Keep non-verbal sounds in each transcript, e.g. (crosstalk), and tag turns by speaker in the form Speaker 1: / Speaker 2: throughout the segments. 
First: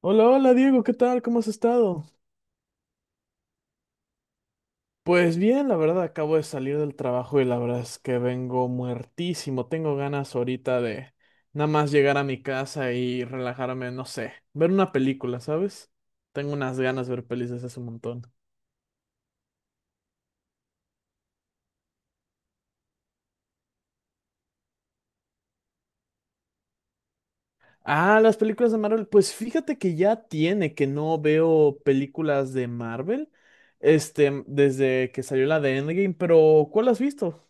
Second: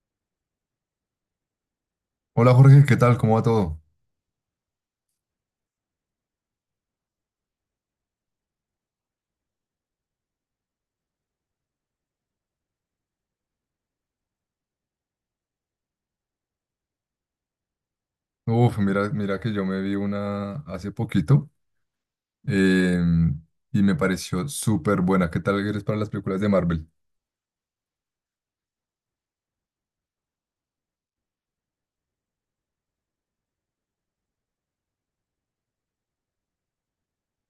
Speaker 1: Hola, hola Diego, ¿qué tal? ¿Cómo has estado?
Speaker 2: Hola Jorge, ¿qué tal? ¿Cómo va todo?
Speaker 1: Pues bien, la verdad, acabo de salir del trabajo y la verdad es que vengo muertísimo. Tengo ganas ahorita de nada más llegar a mi casa y relajarme, no sé, ver una película, ¿sabes? Tengo unas ganas de ver pelis desde hace un montón.
Speaker 2: Uf, mira, que yo me vi una hace poquito eh, y me pareció súper buena. ¿Qué tal eres para las películas de Marvel?
Speaker 1: Ah, las películas de Marvel. Pues fíjate que ya tiene que no veo películas de Marvel, este, desde que salió la de Endgame, pero ¿cuál has visto?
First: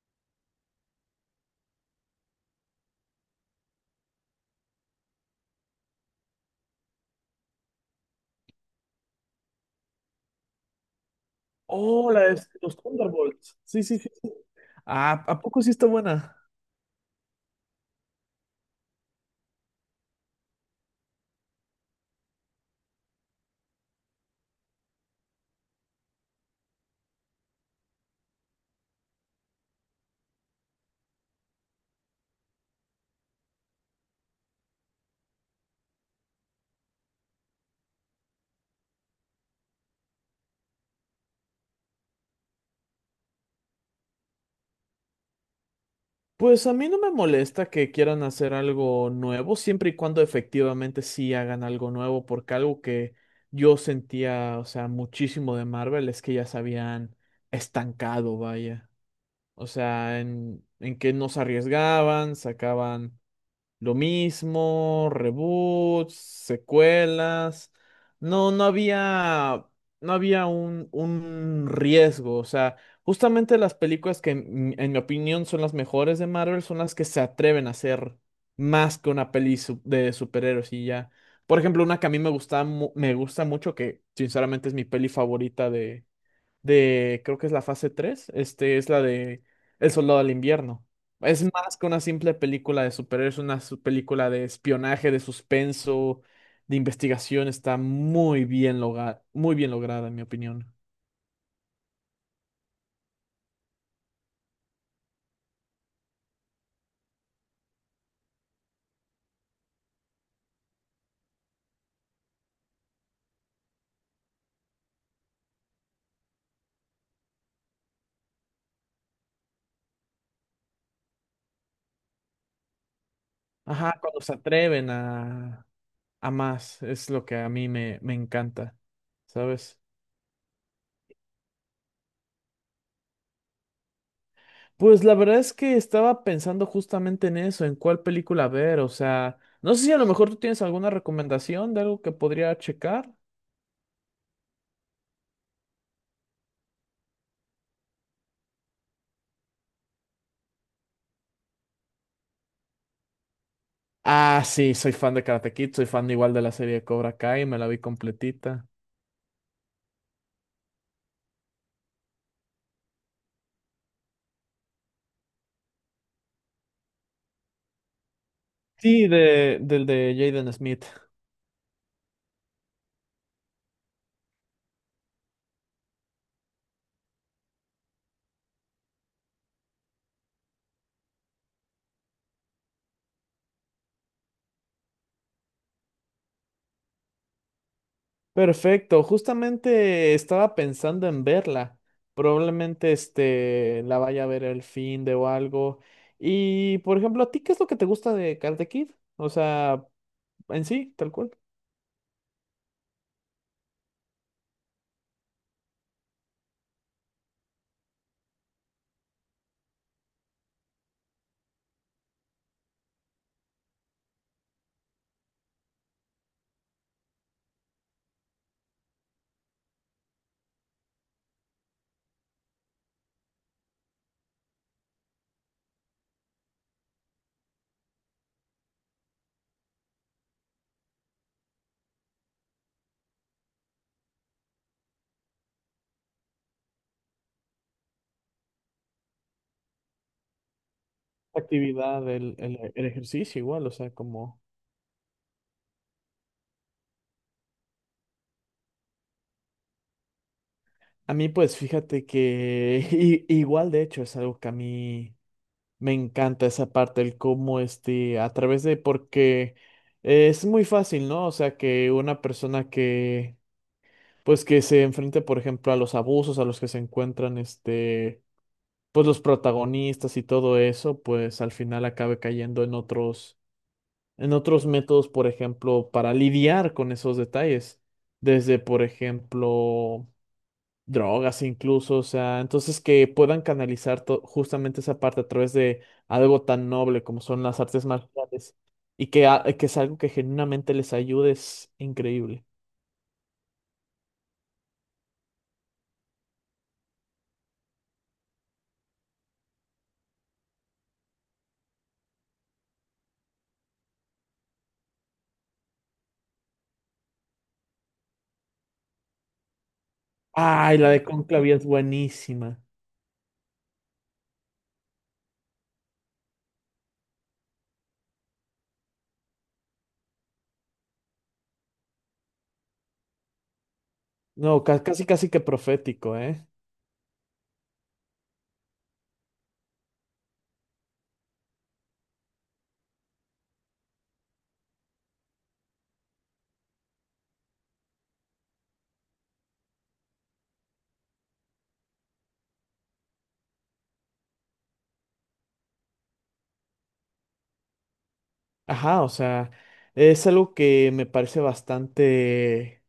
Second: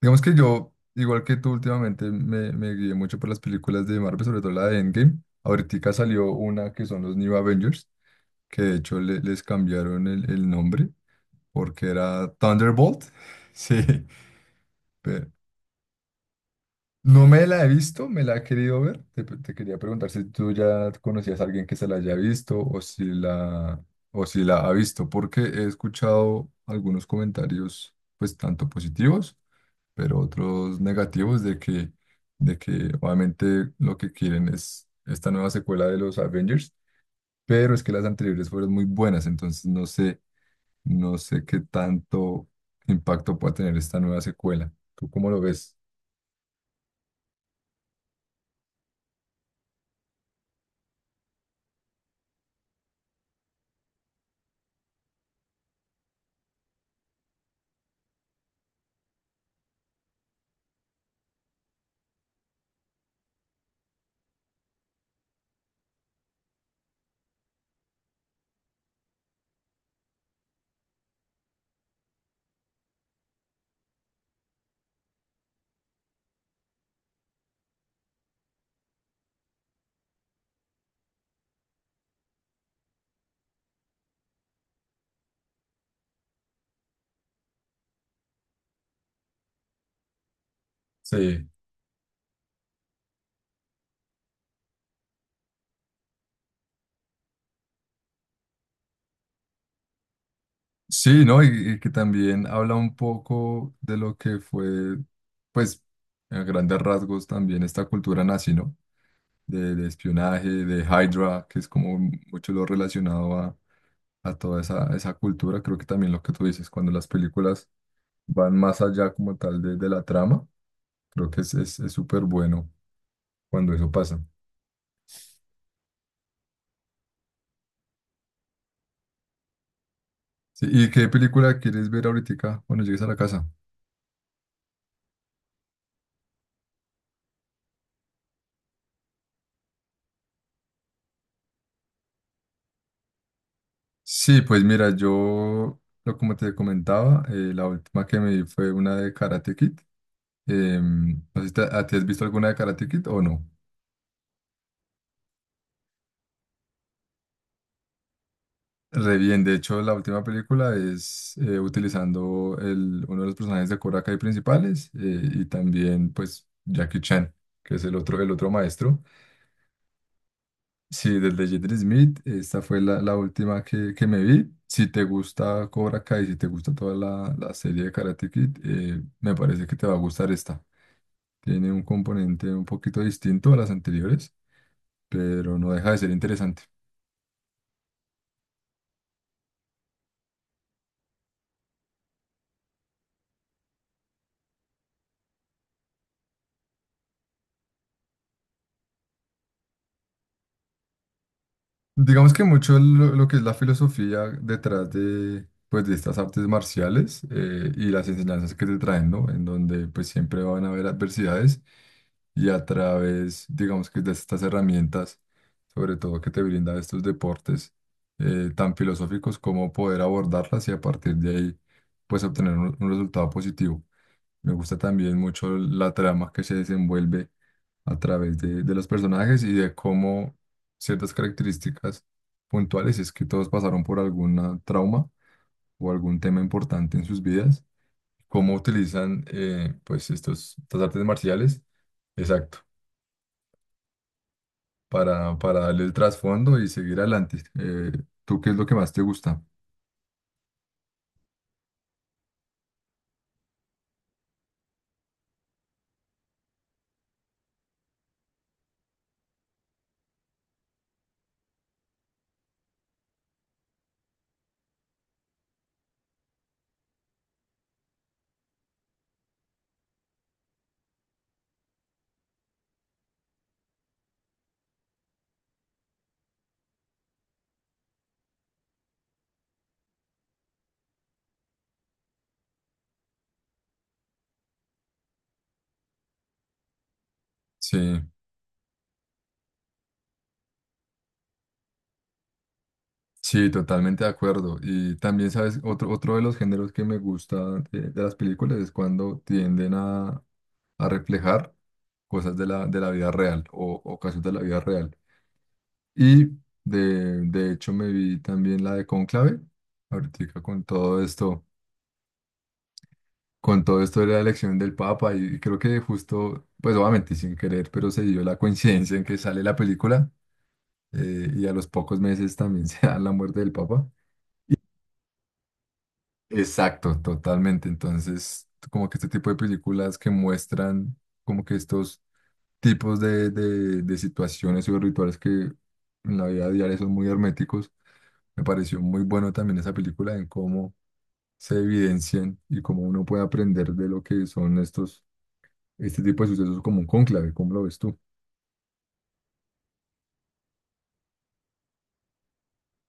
Speaker 2: Digamos que yo, igual que tú últimamente, me guié mucho por las películas de Marvel, sobre todo la de Endgame. Ahorita salió una que son los New Avengers, que de hecho les cambiaron el nombre porque
Speaker 1: Oh, la
Speaker 2: era
Speaker 1: de los
Speaker 2: Thunderbolt. (laughs)
Speaker 1: Thunderbolts.
Speaker 2: Sí,
Speaker 1: Sí, sí, sí. Sí. Ah,
Speaker 2: pe-
Speaker 1: ¿a poco sí está buena?
Speaker 2: no me la he visto, me la he querido ver. Te quería preguntar si tú ya conocías a alguien que se la haya visto o si la ha visto, porque he escuchado algunos comentarios, pues tanto positivos, pero otros negativos de que obviamente lo que quieren es esta nueva secuela de los Avengers, pero es que las anteriores fueron muy buenas, entonces no sé, no sé qué tanto impacto pueda tener esta nueva secuela. ¿Tú cómo lo ves?
Speaker 1: Pues a mí no me molesta que quieran hacer algo nuevo, siempre y cuando efectivamente sí hagan algo nuevo, porque algo que yo sentía, o sea, muchísimo de Marvel es que ya se habían estancado, vaya. O sea, en que no se arriesgaban, sacaban lo mismo, reboots, secuelas. No, no había, no había un riesgo. O sea, justamente las películas que en mi opinión son las mejores de Marvel son las que se atreven a hacer más que una peli de superhéroes y ya. Por ejemplo, una que a mí me gusta, me gusta mucho, que sinceramente es mi peli favorita de, creo que es la fase 3 este es la de El Soldado del Invierno. Es
Speaker 2: Sí.
Speaker 1: más que una simple película de superhéroes, una película de espionaje, de suspenso, de investigación, está muy bien muy bien lograda, en mi opinión.
Speaker 2: Sí, ¿no? Y que también habla un poco de lo que fue, pues, a grandes rasgos también esta cultura nazi, ¿no? De espionaje, de Hydra, que es como mucho lo relacionado a toda esa cultura. Creo que también lo que tú dices, cuando las películas van más allá como tal de la trama, creo que es súper bueno cuando eso
Speaker 1: Ajá,
Speaker 2: pasa.
Speaker 1: cuando se atreven a más, es lo que a mí me encanta, ¿sabes?
Speaker 2: Sí, ¿y qué película quieres ver ahorita cuando llegues a la casa?
Speaker 1: Pues la verdad es que estaba pensando justamente en eso, en cuál película ver, o sea, no sé si a lo mejor tú tienes alguna recomendación de algo que podría checar.
Speaker 2: Sí, pues mira, yo, lo como te comentaba, la última que me vi fue una de Karate Kid. No sé si a ti has visto alguna de Karate Kid o no.
Speaker 1: Ah, sí, soy fan de Karate Kid, soy fan igual de la serie de Cobra Kai, me la vi completita.
Speaker 2: Re bien, de hecho, la última película es utilizando uno de los personajes de Cobra Kai principales y también, pues, Jackie Chan, que es el otro maestro.
Speaker 1: Sí, de, del de Jaden Smith.
Speaker 2: Sí, desde Jaden Smith, esta fue la última que me vi. Si te gusta Cobra Kai, si te gusta toda la serie de Karate Kid, me parece que te va a gustar esta. Tiene un componente un poquito distinto a las anteriores, pero no deja de ser interesante.
Speaker 1: Perfecto, justamente estaba pensando en verla. Probablemente este la vaya a ver el fin de o algo. Y por ejemplo, ¿a ti qué es lo que te gusta de Karate Kid? O sea, en sí, tal cual.
Speaker 2: Digamos que mucho lo que es la filosofía detrás de, pues, de estas artes marciales y las enseñanzas que te traen, ¿no? En donde pues siempre van a haber adversidades y a través, digamos que de estas herramientas, sobre todo que te brinda estos deportes tan filosóficos, como poder abordarlas y a partir de ahí pues obtener un resultado positivo. Me gusta también mucho la trama que se desenvuelve a través de los personajes y de cómo ciertas características puntuales, si es que todos pasaron por algún trauma o algún tema importante en sus vidas, cómo utilizan pues estos, estas artes
Speaker 1: La
Speaker 2: marciales,
Speaker 1: actividad,
Speaker 2: exacto,
Speaker 1: el ejercicio igual, o sea, como...
Speaker 2: para darle el trasfondo y seguir adelante. ¿Tú qué es lo que más te gusta?
Speaker 1: A mí pues fíjate que (laughs) igual de hecho es algo que a mí me encanta esa parte, el cómo este, a través de, porque es muy fácil, ¿no? O sea, que una persona que, pues que se enfrente, por ejemplo, a los abusos a los que se encuentran, este, pues los protagonistas y todo eso, pues al final acabe cayendo en otros métodos, por ejemplo, para lidiar con esos detalles. Desde, por ejemplo, drogas incluso, o sea, entonces que puedan canalizar justamente esa parte a través de algo tan noble como son las
Speaker 2: Sí,
Speaker 1: artes marciales y que, que es algo que genuinamente les ayude es increíble.
Speaker 2: sí, totalmente de acuerdo. Y también, ¿sabes? Otro, otro de los géneros que me gusta de las películas es cuando tienden a reflejar cosas de de la vida real o casos de la vida real. Y de hecho me vi también la de Cónclave, ahorita
Speaker 1: Ay, la de Conclavia es buenísima.
Speaker 2: con todo esto de la elección del Papa, y creo que justo, pues obviamente sin querer, pero se dio la coincidencia en que sale la película y a los pocos meses también (laughs) se da la muerte del Papa.
Speaker 1: No, casi casi que profético, ¿eh?
Speaker 2: Exacto, totalmente. Entonces, como que este tipo de películas que muestran como que estos tipos de situaciones y de rituales que en la vida diaria son muy herméticos. Me pareció muy bueno también esa película en cómo se evidencian y cómo uno puede aprender de lo que son estos, este tipo de sucesos como un cónclave, ¿cómo lo ves tú?
Speaker 1: Ajá, o sea, es algo que me parece bastante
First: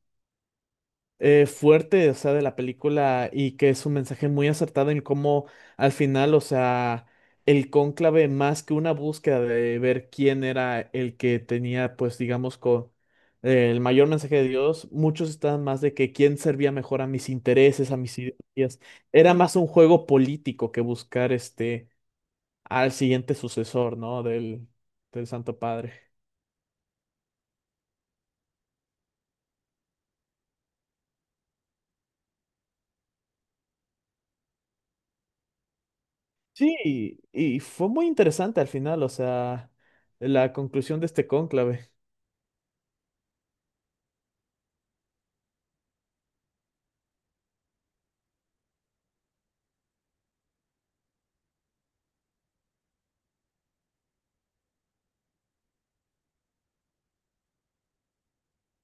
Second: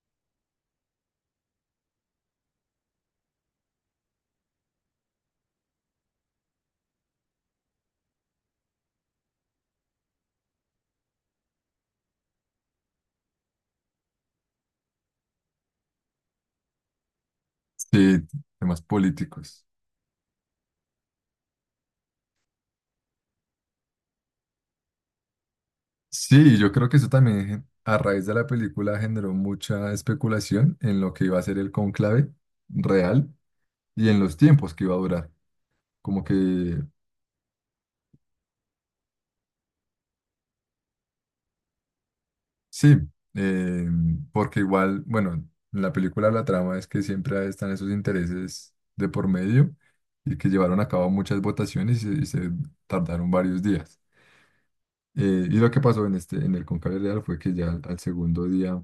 Speaker 1: fuerte, o sea, de la película y que es un mensaje muy acertado en cómo al final, o sea, el cónclave más que una búsqueda de ver quién era el que tenía, pues, digamos, con el mayor mensaje de Dios, muchos estaban más de que quién servía mejor a mis intereses, a mis
Speaker 2: Sí,
Speaker 1: ideas.
Speaker 2: temas
Speaker 1: Era más
Speaker 2: políticos.
Speaker 1: un juego político que buscar este al siguiente sucesor, ¿no? Del, del Santo Padre.
Speaker 2: Sí, yo creo que eso también a raíz de la película generó mucha especulación en lo que iba a ser el cónclave real y en los tiempos que iba a durar. Como
Speaker 1: Sí,
Speaker 2: que
Speaker 1: y fue muy interesante al final, o sea, la conclusión de este cónclave.
Speaker 2: sí, eh, porque igual, bueno, en la película la trama es que siempre están esos intereses de por medio y que llevaron a cabo muchas votaciones y se tardaron varios días. Y lo que pasó en este, en el Cónclave Real, fue que ya al segundo día,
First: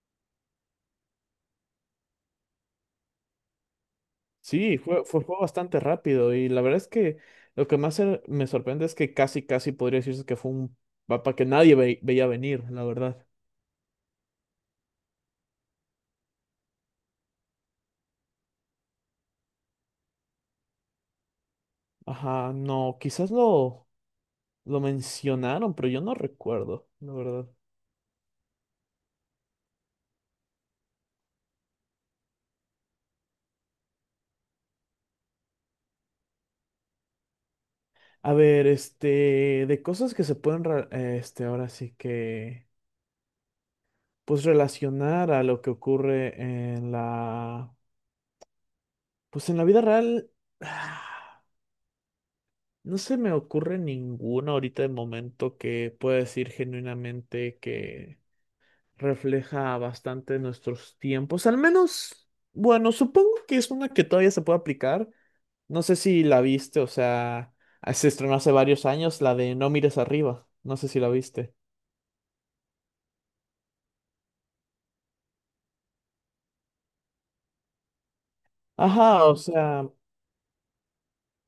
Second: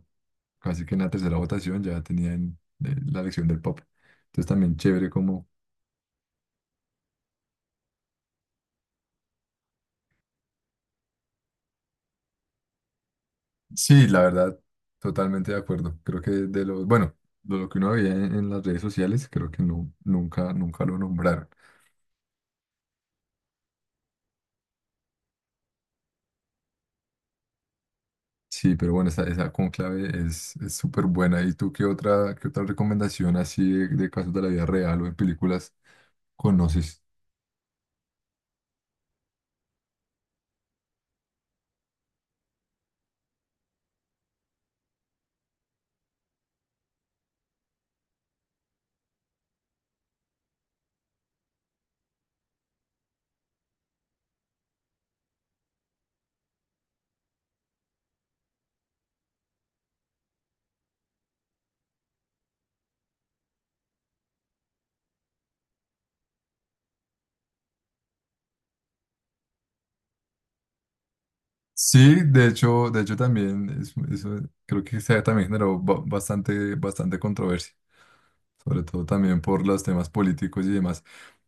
Speaker 2: casi que en la tercera votación, ya tenían la elección del Papa. Entonces también
Speaker 1: Sí, fue,
Speaker 2: chévere
Speaker 1: fue, fue
Speaker 2: como...
Speaker 1: bastante rápido y la verdad es que lo que más me sorprende es que casi, casi podría decirse que fue un mapa que nadie veía venir, la verdad.
Speaker 2: Sí, la verdad, totalmente de acuerdo. Creo que de lo, bueno, de lo que uno veía en las redes sociales, creo que no, nunca, nunca lo nombraron.
Speaker 1: Ajá, no, quizás lo mencionaron, pero yo no recuerdo, la verdad.
Speaker 2: Sí, pero bueno, esa conclave es súper buena. ¿Y tú qué otra recomendación así de casos de la vida real o en películas conoces?
Speaker 1: A ver, este, de cosas que se pueden, ahora sí que, pues relacionar a lo que ocurre en la, pues en la vida real. (sighs) No se me ocurre ninguno ahorita de momento que pueda decir genuinamente que refleja bastante nuestros tiempos. Al menos, bueno, supongo que es una que todavía se puede aplicar. No sé si la viste, o sea, ah, se estrenó hace varios años, la de No mires arriba. No sé si la viste.
Speaker 2: Sí, de hecho también eso creo que también generó bastante, bastante controversia, sobre todo
Speaker 1: Ajá, o
Speaker 2: también por los
Speaker 1: sea,
Speaker 2: temas políticos y demás.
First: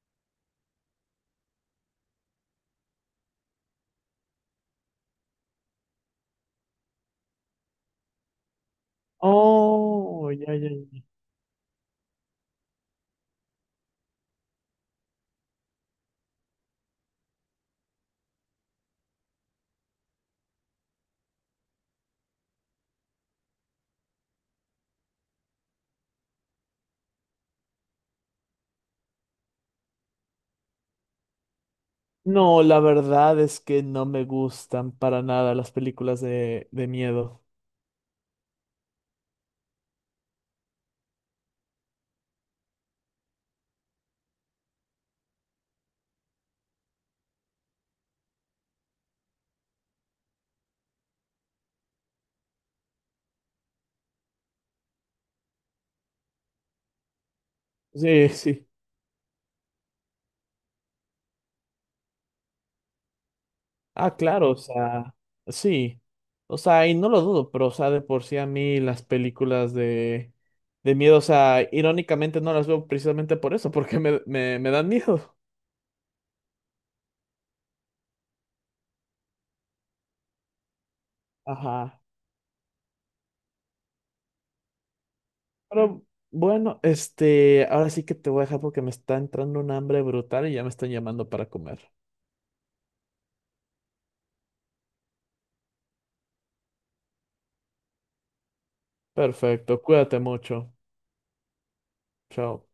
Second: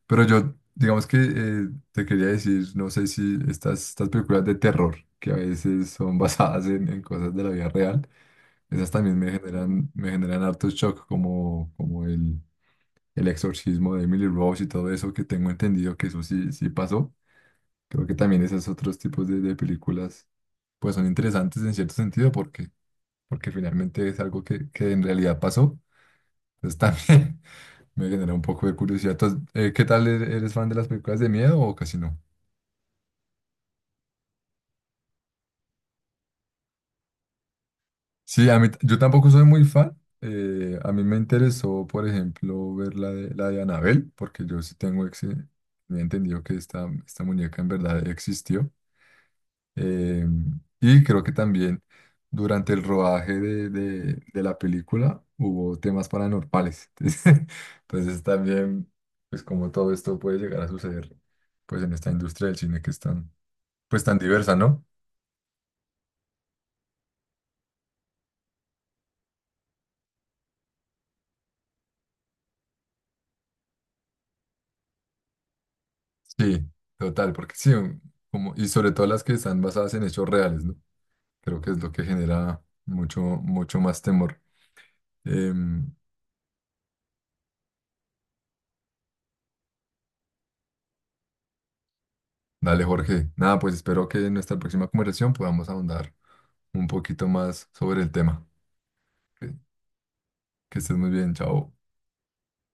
Speaker 2: Pero yo, digamos que te quería decir, no sé si estas, estas películas de terror, que a veces son (laughs) basadas en cosas de la vida real, esas también me
Speaker 1: oh,
Speaker 2: generan
Speaker 1: ya,
Speaker 2: harto
Speaker 1: ya, ya.
Speaker 2: shock, como, como el exorcismo de Emily Rose y todo eso, que tengo entendido que eso sí, sí pasó. Creo que también esos otros tipos de películas, pues son interesantes en cierto sentido, porque, porque finalmente es algo que en realidad pasó. Entonces también (laughs) me genera un poco de curiosidad. Entonces, ¿qué tal eres fan de las películas de miedo o casi no?
Speaker 1: No, la verdad es que no me gustan para nada las películas de miedo.
Speaker 2: Sí, a mí, yo tampoco soy muy fan. A mí me interesó, por ejemplo, ver la de Annabelle, porque yo sí tengo, ex, he entendido que esta muñeca en verdad existió. Eh, y creo que también durante el rodaje de la película hubo temas paranormales. (laughs) Entonces
Speaker 1: Sí, sí.
Speaker 2: también, pues como todo esto puede llegar a suceder, pues en esta industria del cine que es tan, pues
Speaker 1: Ah,
Speaker 2: tan
Speaker 1: claro,
Speaker 2: diversa,
Speaker 1: o
Speaker 2: ¿no?
Speaker 1: sea, sí. O sea, y no lo dudo, pero, o sea, de por sí a mí las películas de miedo, o sea, irónicamente no las veo precisamente por eso, (laughs) porque me dan miedo.
Speaker 2: Sí, total, porque sí, como, y sobre todo las que están basadas en hechos reales, ¿no? Creo que es lo
Speaker 1: Ajá.
Speaker 2: que genera mucho, mucho más temor. Em,
Speaker 1: Pero bueno, este, ahora sí que te voy a dejar porque me está entrando un hambre brutal y ya me están llamando para comer.
Speaker 2: Dale, Jorge. Nada, pues espero que en nuestra próxima conversación podamos ahondar un poquito más sobre el tema. Que
Speaker 1: Perfecto, cuídate mucho.
Speaker 2: que estés muy bien, chao.
Speaker 1: Chao.